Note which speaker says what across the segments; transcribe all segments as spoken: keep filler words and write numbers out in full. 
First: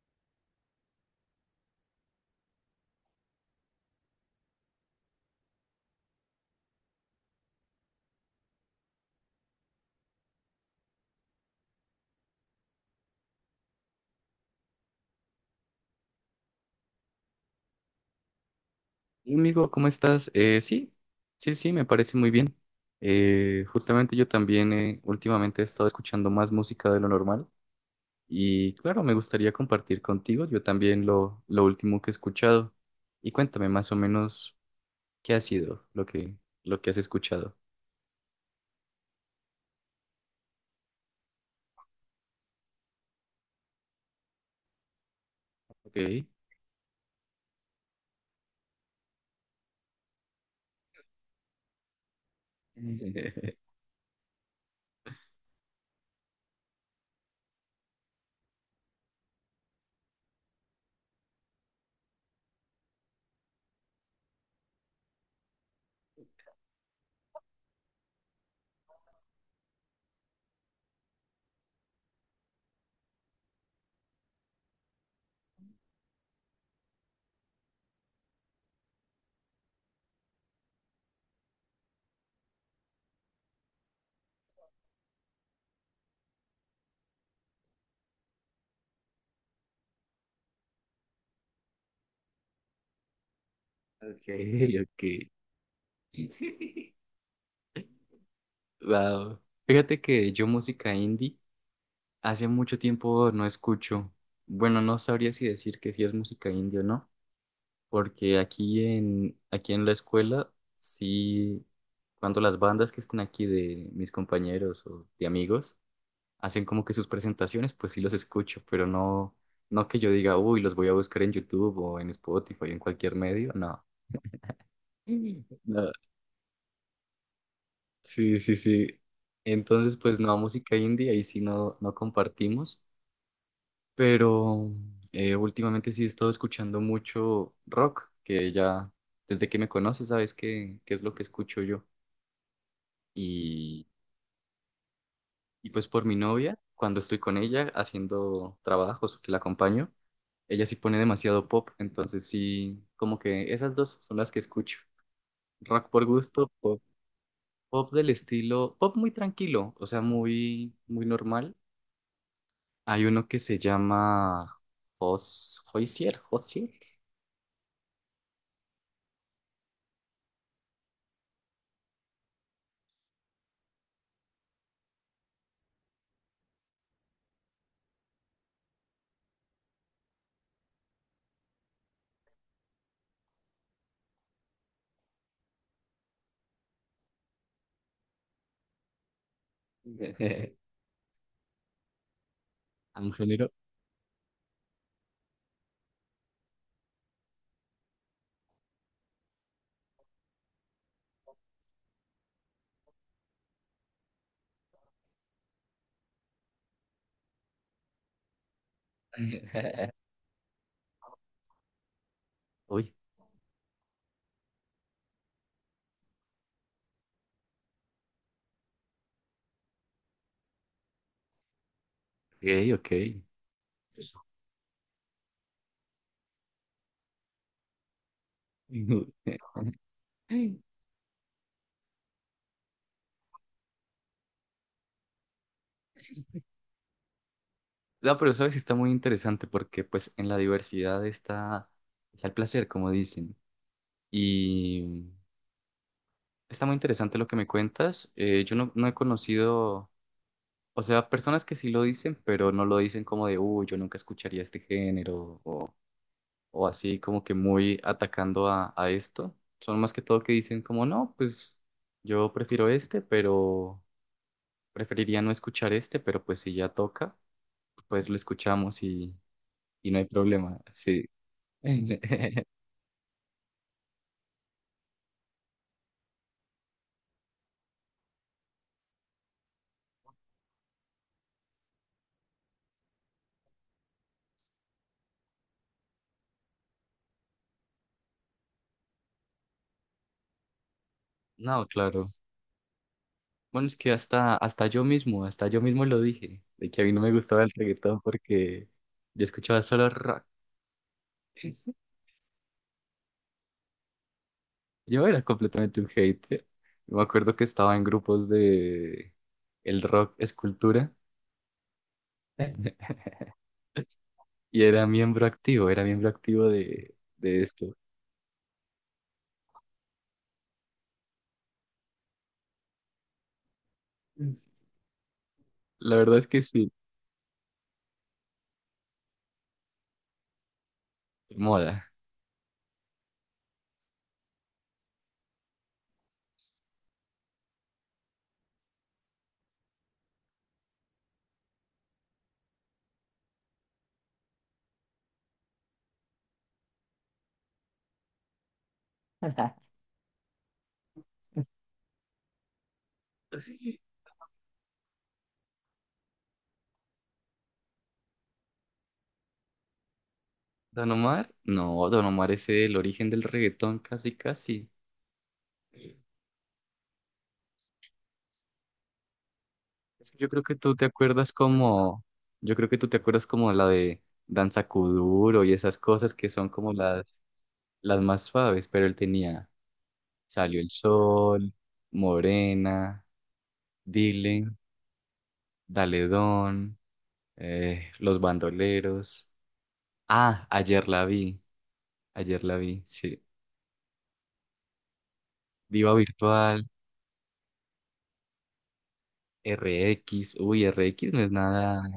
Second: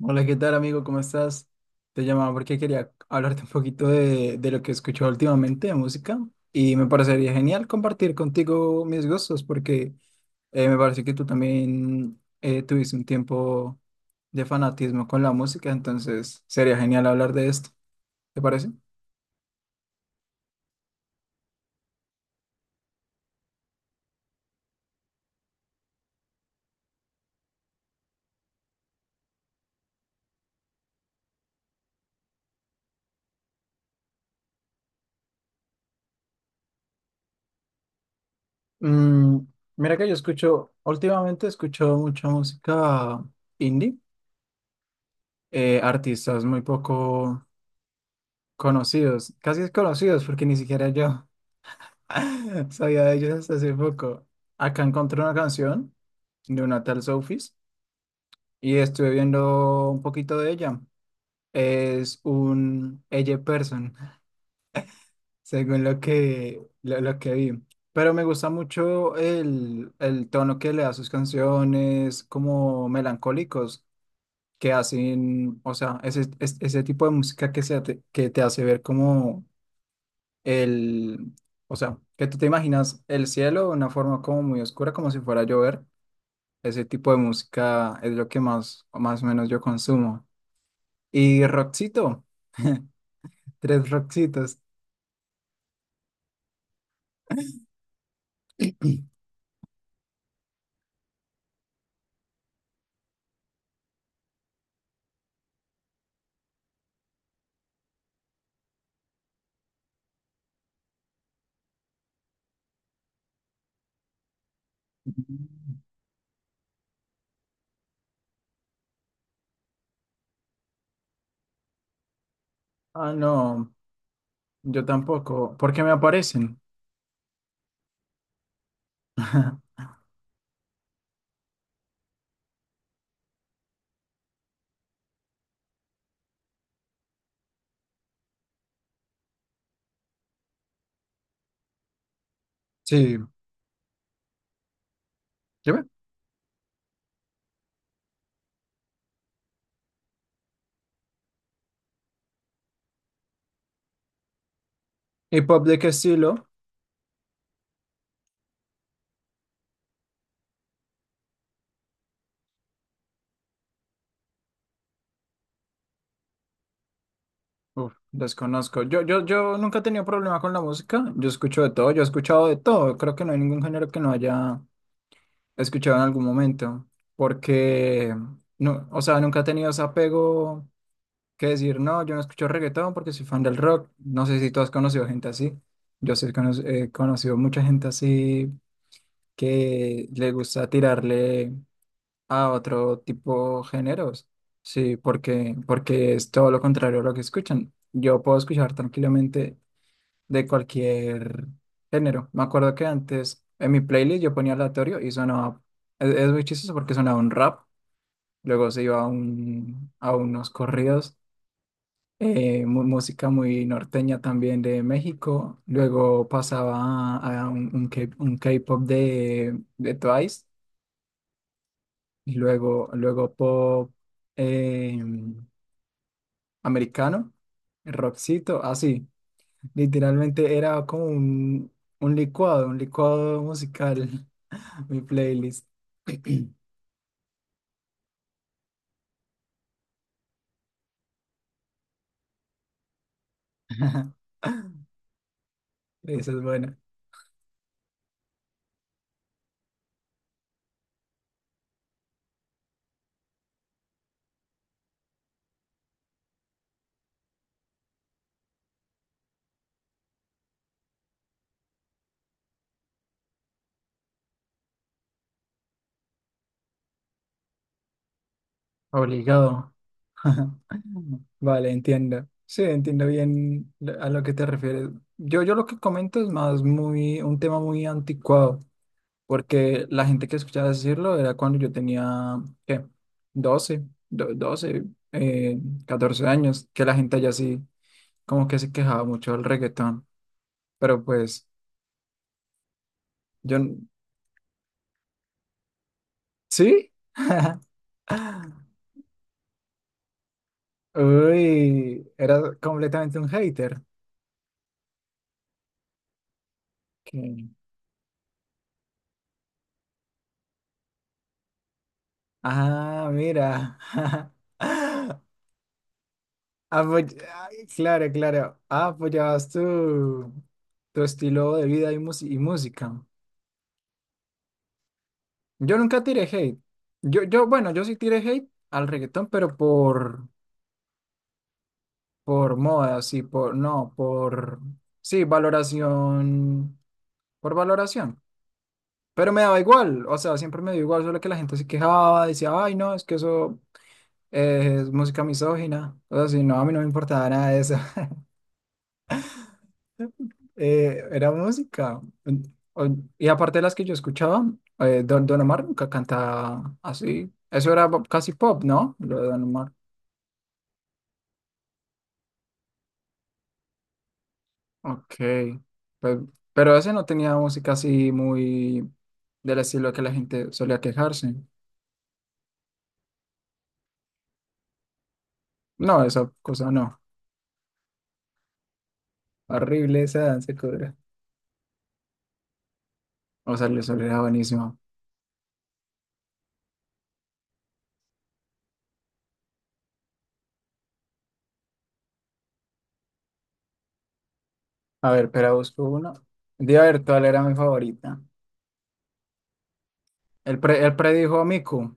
Speaker 1: Hola, ¿qué tal, amigo? ¿Cómo estás? Te llamaba porque quería hablarte un poquito de, de lo que he escuchado últimamente de música y me parecería genial compartir contigo mis gustos porque eh, me parece que tú también eh, tuviste un tiempo de fanatismo con la música. Entonces sería genial hablar de esto, ¿te parece?
Speaker 2: Hola, amigo, ¿cómo estás? Eh, sí, sí, sí, me parece muy bien. Eh, justamente yo también eh, últimamente he estado escuchando más música de lo normal. Y claro, me gustaría compartir contigo yo también lo, lo último que he escuchado. Y cuéntame más o menos qué ha sido lo que, lo que has escuchado.
Speaker 1: Mm, Mira que yo escucho, últimamente escucho mucha música indie. Eh,
Speaker 2: Ok.
Speaker 1: artistas muy poco conocidos, casi desconocidos, porque ni siquiera yo. Sabía de ellos hasta hace poco. Acá encontré una canción de una tal Sofis y estuve viendo un poquito de ella. Es un Elle person, según lo que, lo, lo que vi. Pero me gusta mucho el, el tono que le da a sus canciones, como melancólicos, que hacen, o sea, ese, es- ese tipo de música que, se, te- que te hace ver como el, o sea, que tú te imaginas el cielo de una forma como muy oscura, como si fuera a llover. Ese tipo de música es lo que más, más o menos yo consumo. Y rockcito, tres
Speaker 2: Ok,
Speaker 1: rockcitos.
Speaker 2: ok. Wow. Fíjate que yo música indie hace mucho tiempo no escucho. Bueno, no sabría si decir que sí es música indie o no, porque aquí en, aquí en la escuela, sí, cuando las bandas que están aquí de mis compañeros o de amigos hacen como que sus presentaciones, pues sí los escucho, pero no, no que yo diga, uy, los voy a buscar en YouTube o en Spotify o en
Speaker 1: Ah,
Speaker 2: cualquier medio,
Speaker 1: no,
Speaker 2: no.
Speaker 1: yo
Speaker 2: Mm.
Speaker 1: tampoco, porque
Speaker 2: No.
Speaker 1: me aparecen.
Speaker 2: Sí, sí, sí. Entonces, pues no, música indie, ahí sí no, no compartimos, pero eh, últimamente sí he estado escuchando mucho rock, que ya desde que me conoces sabes qué, qué es lo que escucho yo.
Speaker 1: Sí,
Speaker 2: Y, y
Speaker 1: dime.
Speaker 2: pues por mi novia, cuando estoy con ella haciendo trabajos que la acompaño, ella sí pone demasiado pop, entonces sí, como que esas dos son las que escucho.
Speaker 1: ¿Y pop de qué
Speaker 2: Rock por
Speaker 1: estilo?
Speaker 2: gusto, pop, pop del estilo, pop muy tranquilo, o sea, muy, muy normal. Hay uno que se llama Jos- Hoisier, Hoisier.
Speaker 1: Uf, desconozco. Yo, yo, yo nunca he tenido problema con la música. Yo escucho de todo, yo he escuchado de todo. Creo que no hay ningún género que no haya escuchado en algún momento, porque no, o sea, nunca he tenido ese apego, que decir, no, yo no escucho reggaetón porque soy fan del rock. No sé si tú has conocido gente así. Yo sí cono- he conocido mucha gente así que le gusta tirarle a otro
Speaker 2: A un género.
Speaker 1: tipo de géneros. Sí, porque, porque, es todo lo contrario a lo que escuchan. Yo puedo escuchar tranquilamente de cualquier género. Me acuerdo que antes en mi playlist yo ponía aleatorio y sonaba, es, es muy chistoso porque sonaba un rap, luego se iba a, un, a unos corridos, eh, mu-
Speaker 2: Uy,
Speaker 1: música muy norteña también de México, luego pasaba a, a un, un K- un K-pop de, de Twice y
Speaker 2: ok,
Speaker 1: luego,
Speaker 2: ok.
Speaker 1: luego pop eh, americano, rockcito, así, literalmente era como un, un licuado, un licuado musical. Mi playlist.
Speaker 2: No, pero sabes, está muy interesante porque pues en la diversidad está, está el placer, como dicen. Y
Speaker 1: Esa es
Speaker 2: está muy
Speaker 1: buena.
Speaker 2: interesante lo que me cuentas. Eh, yo no, no he conocido, o sea, personas que sí lo dicen, pero no lo dicen como de, uy, yo nunca escucharía este género o, o así como que muy atacando a, a esto. Son más que todo que dicen como, no, pues yo prefiero este, pero preferiría no escuchar este, pero pues si ya toca, pues lo escuchamos y,
Speaker 1: Obligado.
Speaker 2: y no hay problema. Sí.
Speaker 1: Vale, entiendo. Sí, entiendo bien lo- a lo que te refieres. Yo, yo lo que comento es más muy, un tema muy anticuado, porque la gente que escuchaba decirlo era cuando yo tenía, ¿qué? doce, do- doce eh, catorce años, que la gente allá sí, como que se quejaba mucho del reggaetón. Pero pues,
Speaker 2: No, claro.
Speaker 1: yo,
Speaker 2: Bueno, es
Speaker 1: n-
Speaker 2: que hasta, hasta yo mismo, hasta yo mismo lo dije, de que a
Speaker 1: ¿sí?
Speaker 2: mí no me gustaba el reggaetón porque yo escuchaba solo rock.
Speaker 1: Uy, era completamente un hater.
Speaker 2: Yo era completamente un hater. Yo me acuerdo que
Speaker 1: que-
Speaker 2: estaba en grupos de "el rock es cultura"
Speaker 1: Ah, mira.
Speaker 2: y era miembro activo, era miembro activo de,
Speaker 1: Apoy-
Speaker 2: de
Speaker 1: Ay,
Speaker 2: esto.
Speaker 1: claro, claro. Ah, apoyabas tu, tu estilo de vida y, mus- y música. Yo
Speaker 2: La
Speaker 1: nunca
Speaker 2: verdad
Speaker 1: tiré
Speaker 2: es que
Speaker 1: hate.
Speaker 2: sí,
Speaker 1: Yo, yo, bueno, yo sí tiré hate al reggaetón, pero por,
Speaker 2: moda.
Speaker 1: por moda, sí, por, no, por, sí, valoración, por valoración. Pero me daba igual, o sea, siempre me dio igual, solo que la gente se quejaba, decía, ay, no, es que eso eh, es música misógina. O sea, si no, a mí no me importaba nada de eso. Eh, era música. O- Y aparte de las que yo escuchaba, eh, Don, Don Omar nunca cantaba así. Eso era bo- casi pop, ¿no? Lo de Don Omar.
Speaker 2: Don Omar, no, Don Omar es el origen del reggaetón, casi, casi.
Speaker 1: Ok. Pues, pero ese no tenía música así muy del estilo que
Speaker 2: Es
Speaker 1: la
Speaker 2: que yo creo
Speaker 1: gente
Speaker 2: que tú
Speaker 1: solía
Speaker 2: te acuerdas
Speaker 1: quejarse.
Speaker 2: como, yo creo que tú te acuerdas como la de Danza Kuduro y esas
Speaker 1: No,
Speaker 2: cosas que
Speaker 1: esa
Speaker 2: son
Speaker 1: cosa
Speaker 2: como
Speaker 1: no.
Speaker 2: las, las más suaves, pero él tenía
Speaker 1: Horrible esa danza
Speaker 2: Salió el
Speaker 1: cobra.
Speaker 2: Sol, Morena,
Speaker 1: O sea, le solía
Speaker 2: Dile,
Speaker 1: buenísimo.
Speaker 2: Dale Don, eh, Los Bandoleros. Ah, ayer la vi, ayer la vi, sí.
Speaker 1: A ver, pero busco
Speaker 2: Diva
Speaker 1: una.
Speaker 2: Virtual,
Speaker 1: Debe haber, ¿cuál era mi favorita?
Speaker 2: R X,
Speaker 1: Él,
Speaker 2: uy, R
Speaker 1: pre- él
Speaker 2: X no es
Speaker 1: predijo a
Speaker 2: nada.
Speaker 1: Miku.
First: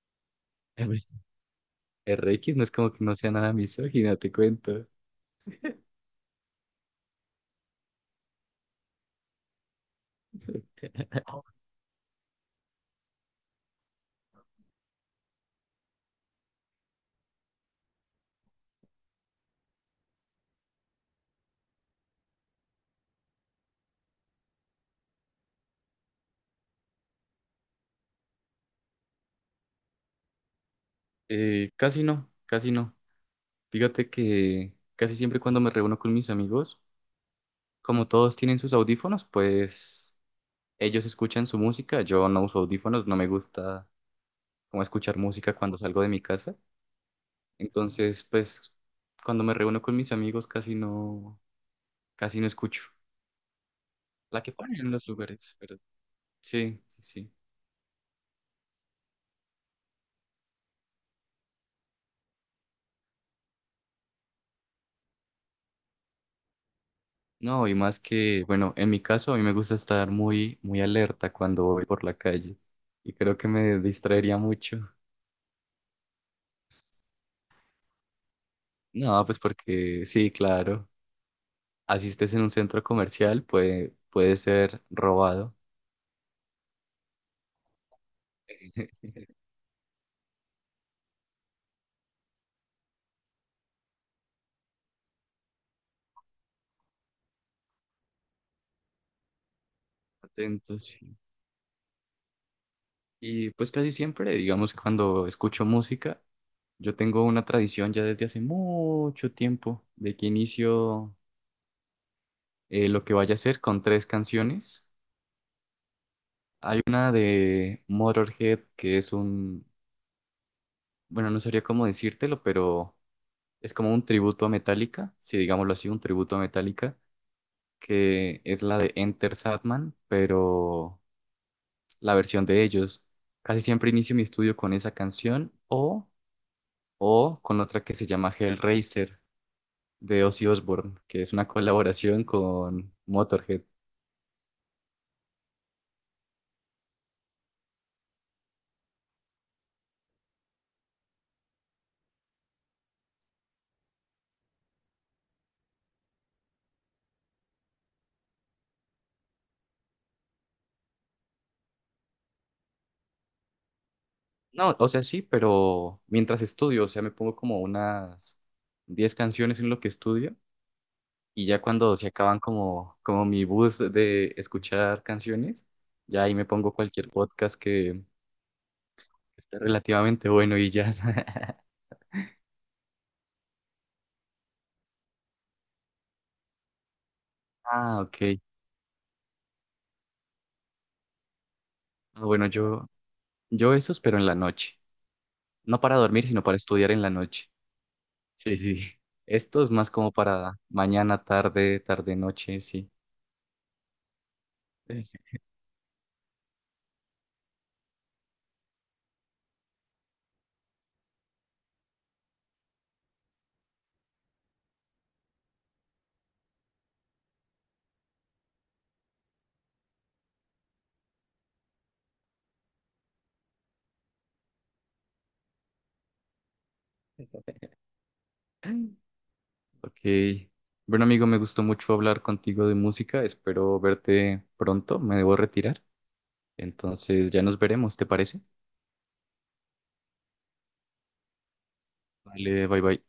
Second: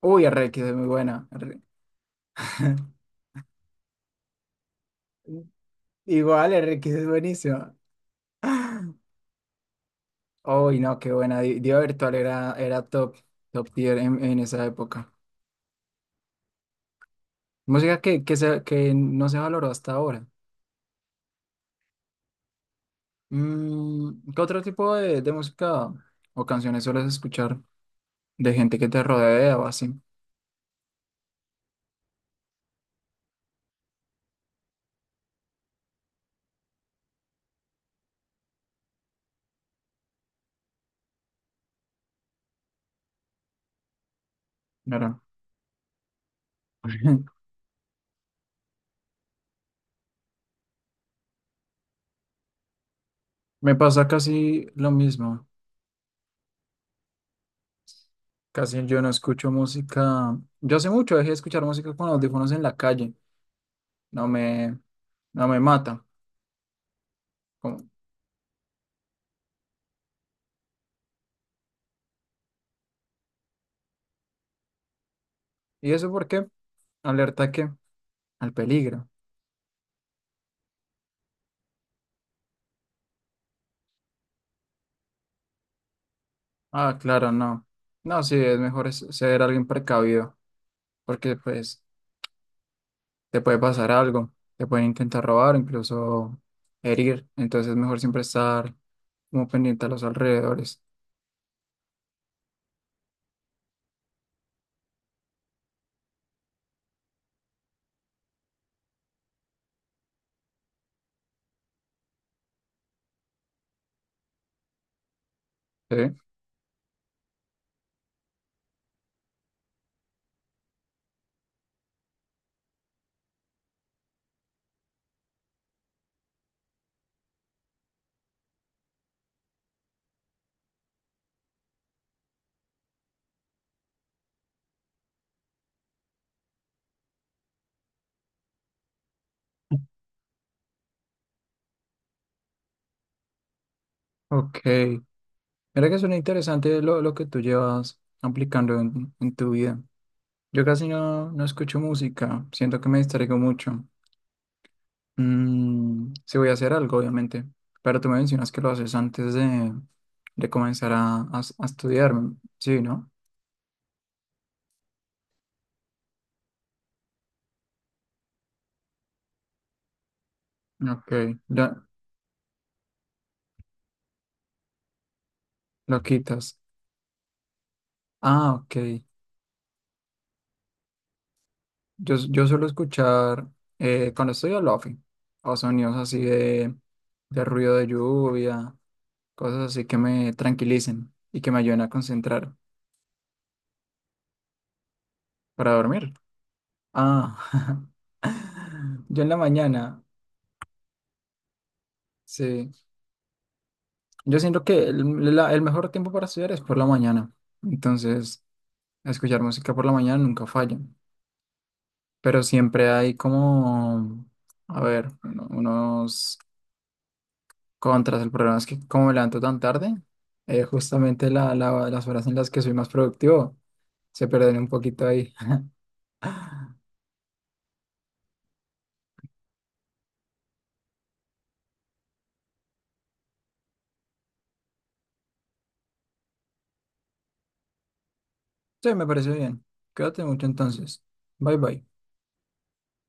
Speaker 1: Uy, R X es muy buena. R-
Speaker 2: R X no es como que no sea nada misógina, te cuento.
Speaker 1: Igual, R X es buenísima. Uy, no, qué buena. Di- Diva Virtual era, era top, top tier en, en esa época. Música que, que, se- que no se valoró hasta ahora. Mm, ¿qué otro tipo de, de música o canciones sueles escuchar de gente que te rodea o así?
Speaker 2: Eh, casi no, casi no. Fíjate que casi siempre cuando me reúno con mis amigos, como todos tienen sus audífonos, pues ellos escuchan su música. Yo no uso audífonos, no me gusta como escuchar
Speaker 1: Claro.
Speaker 2: música cuando salgo de mi casa. Entonces, pues cuando me reúno con mis amigos casi no, casi no escucho.
Speaker 1: Me pasa
Speaker 2: La que
Speaker 1: casi
Speaker 2: ponen
Speaker 1: lo
Speaker 2: en los
Speaker 1: mismo.
Speaker 2: lugares, pero sí, sí, sí.
Speaker 1: Casi yo no escucho música. Yo hace mucho dejé de escuchar música con audífonos en la calle. no me, no me mata.
Speaker 2: No, y
Speaker 1: Como,
Speaker 2: más que, bueno, en mi caso a mí me gusta estar muy, muy alerta cuando voy por la calle y creo que me distraería mucho.
Speaker 1: ¿Y eso por qué? Alerta a qué, al peligro.
Speaker 2: No, pues porque sí, claro, asistes en un centro comercial, puede, puede ser robado.
Speaker 1: Ah, claro, no. No, sí, es mejor es- ser alguien precavido, porque pues te puede pasar algo, te pueden intentar robar, incluso herir. Entonces es mejor siempre estar como pendiente a los alrededores.
Speaker 2: Atentos. Sí. Y pues casi siempre, digamos, cuando escucho música, yo tengo una tradición ya desde hace mucho tiempo de que inicio eh, lo que vaya a hacer con tres canciones.
Speaker 1: ¿Sí?
Speaker 2: Hay una de Motorhead, que es un. Bueno, no sabría cómo decírtelo, pero es como un tributo a Metallica, si digámoslo así, un tributo a Metallica, que es la de Enter Sandman, pero la versión de ellos. Casi siempre inicio mi estudio con esa canción o, o con otra que se llama Hellraiser de Ozzy Osbourne, que es una colaboración con Motorhead.
Speaker 1: Ok. Mira que suena interesante lo, lo que tú llevas aplicando en, en tu vida. Yo casi no, no escucho música, siento que me distraigo mucho. Mm, sí voy a hacer algo, obviamente, pero tú me mencionas que lo haces antes de, de comenzar a, a- a estudiar, mm, sí, ¿no?
Speaker 2: No, o sea, sí, pero mientras estudio, o sea, me pongo como unas diez canciones en lo que estudio.
Speaker 1: Ok,
Speaker 2: Y ya
Speaker 1: ya
Speaker 2: cuando se acaban como, como mi bus de escuchar canciones,
Speaker 1: lo
Speaker 2: ya ahí me
Speaker 1: quitas.
Speaker 2: pongo cualquier podcast que
Speaker 1: Ah, ok.
Speaker 2: esté relativamente bueno y ya.
Speaker 1: Yo, yo suelo escuchar eh, cuando estoy al lofi o sonidos así de, de ruido de
Speaker 2: Ah, ok.
Speaker 1: lluvia, cosas así que me tranquilicen y que me ayuden a
Speaker 2: Ah, bueno,
Speaker 1: concentrar
Speaker 2: yo, yo esos, pero en la noche.
Speaker 1: para
Speaker 2: No para
Speaker 1: dormir.
Speaker 2: dormir, sino para estudiar en la noche.
Speaker 1: Ah,
Speaker 2: Sí, sí.
Speaker 1: yo en la
Speaker 2: Esto es más
Speaker 1: mañana,
Speaker 2: como para mañana, tarde, tarde, noche,
Speaker 1: sí.
Speaker 2: sí.
Speaker 1: Yo siento que el, la- el mejor tiempo para estudiar es por la mañana. Entonces, escuchar música por la mañana nunca falla. Pero siempre hay como, a ver, uno- unos contras. El problema es que como me levanto tan tarde, eh, justamente la, la- las horas en las que soy más productivo se pierden un poquito ahí.
Speaker 2: Sí. Ok. Bueno, amigo, me gustó mucho hablar contigo de música. Espero verte pronto. Me debo retirar. Entonces ya nos veremos, ¿te parece?
Speaker 1: Sí, me parece bien. Cuídate mucho entonces. Bye bye.
Speaker 2: Vale, bye bye.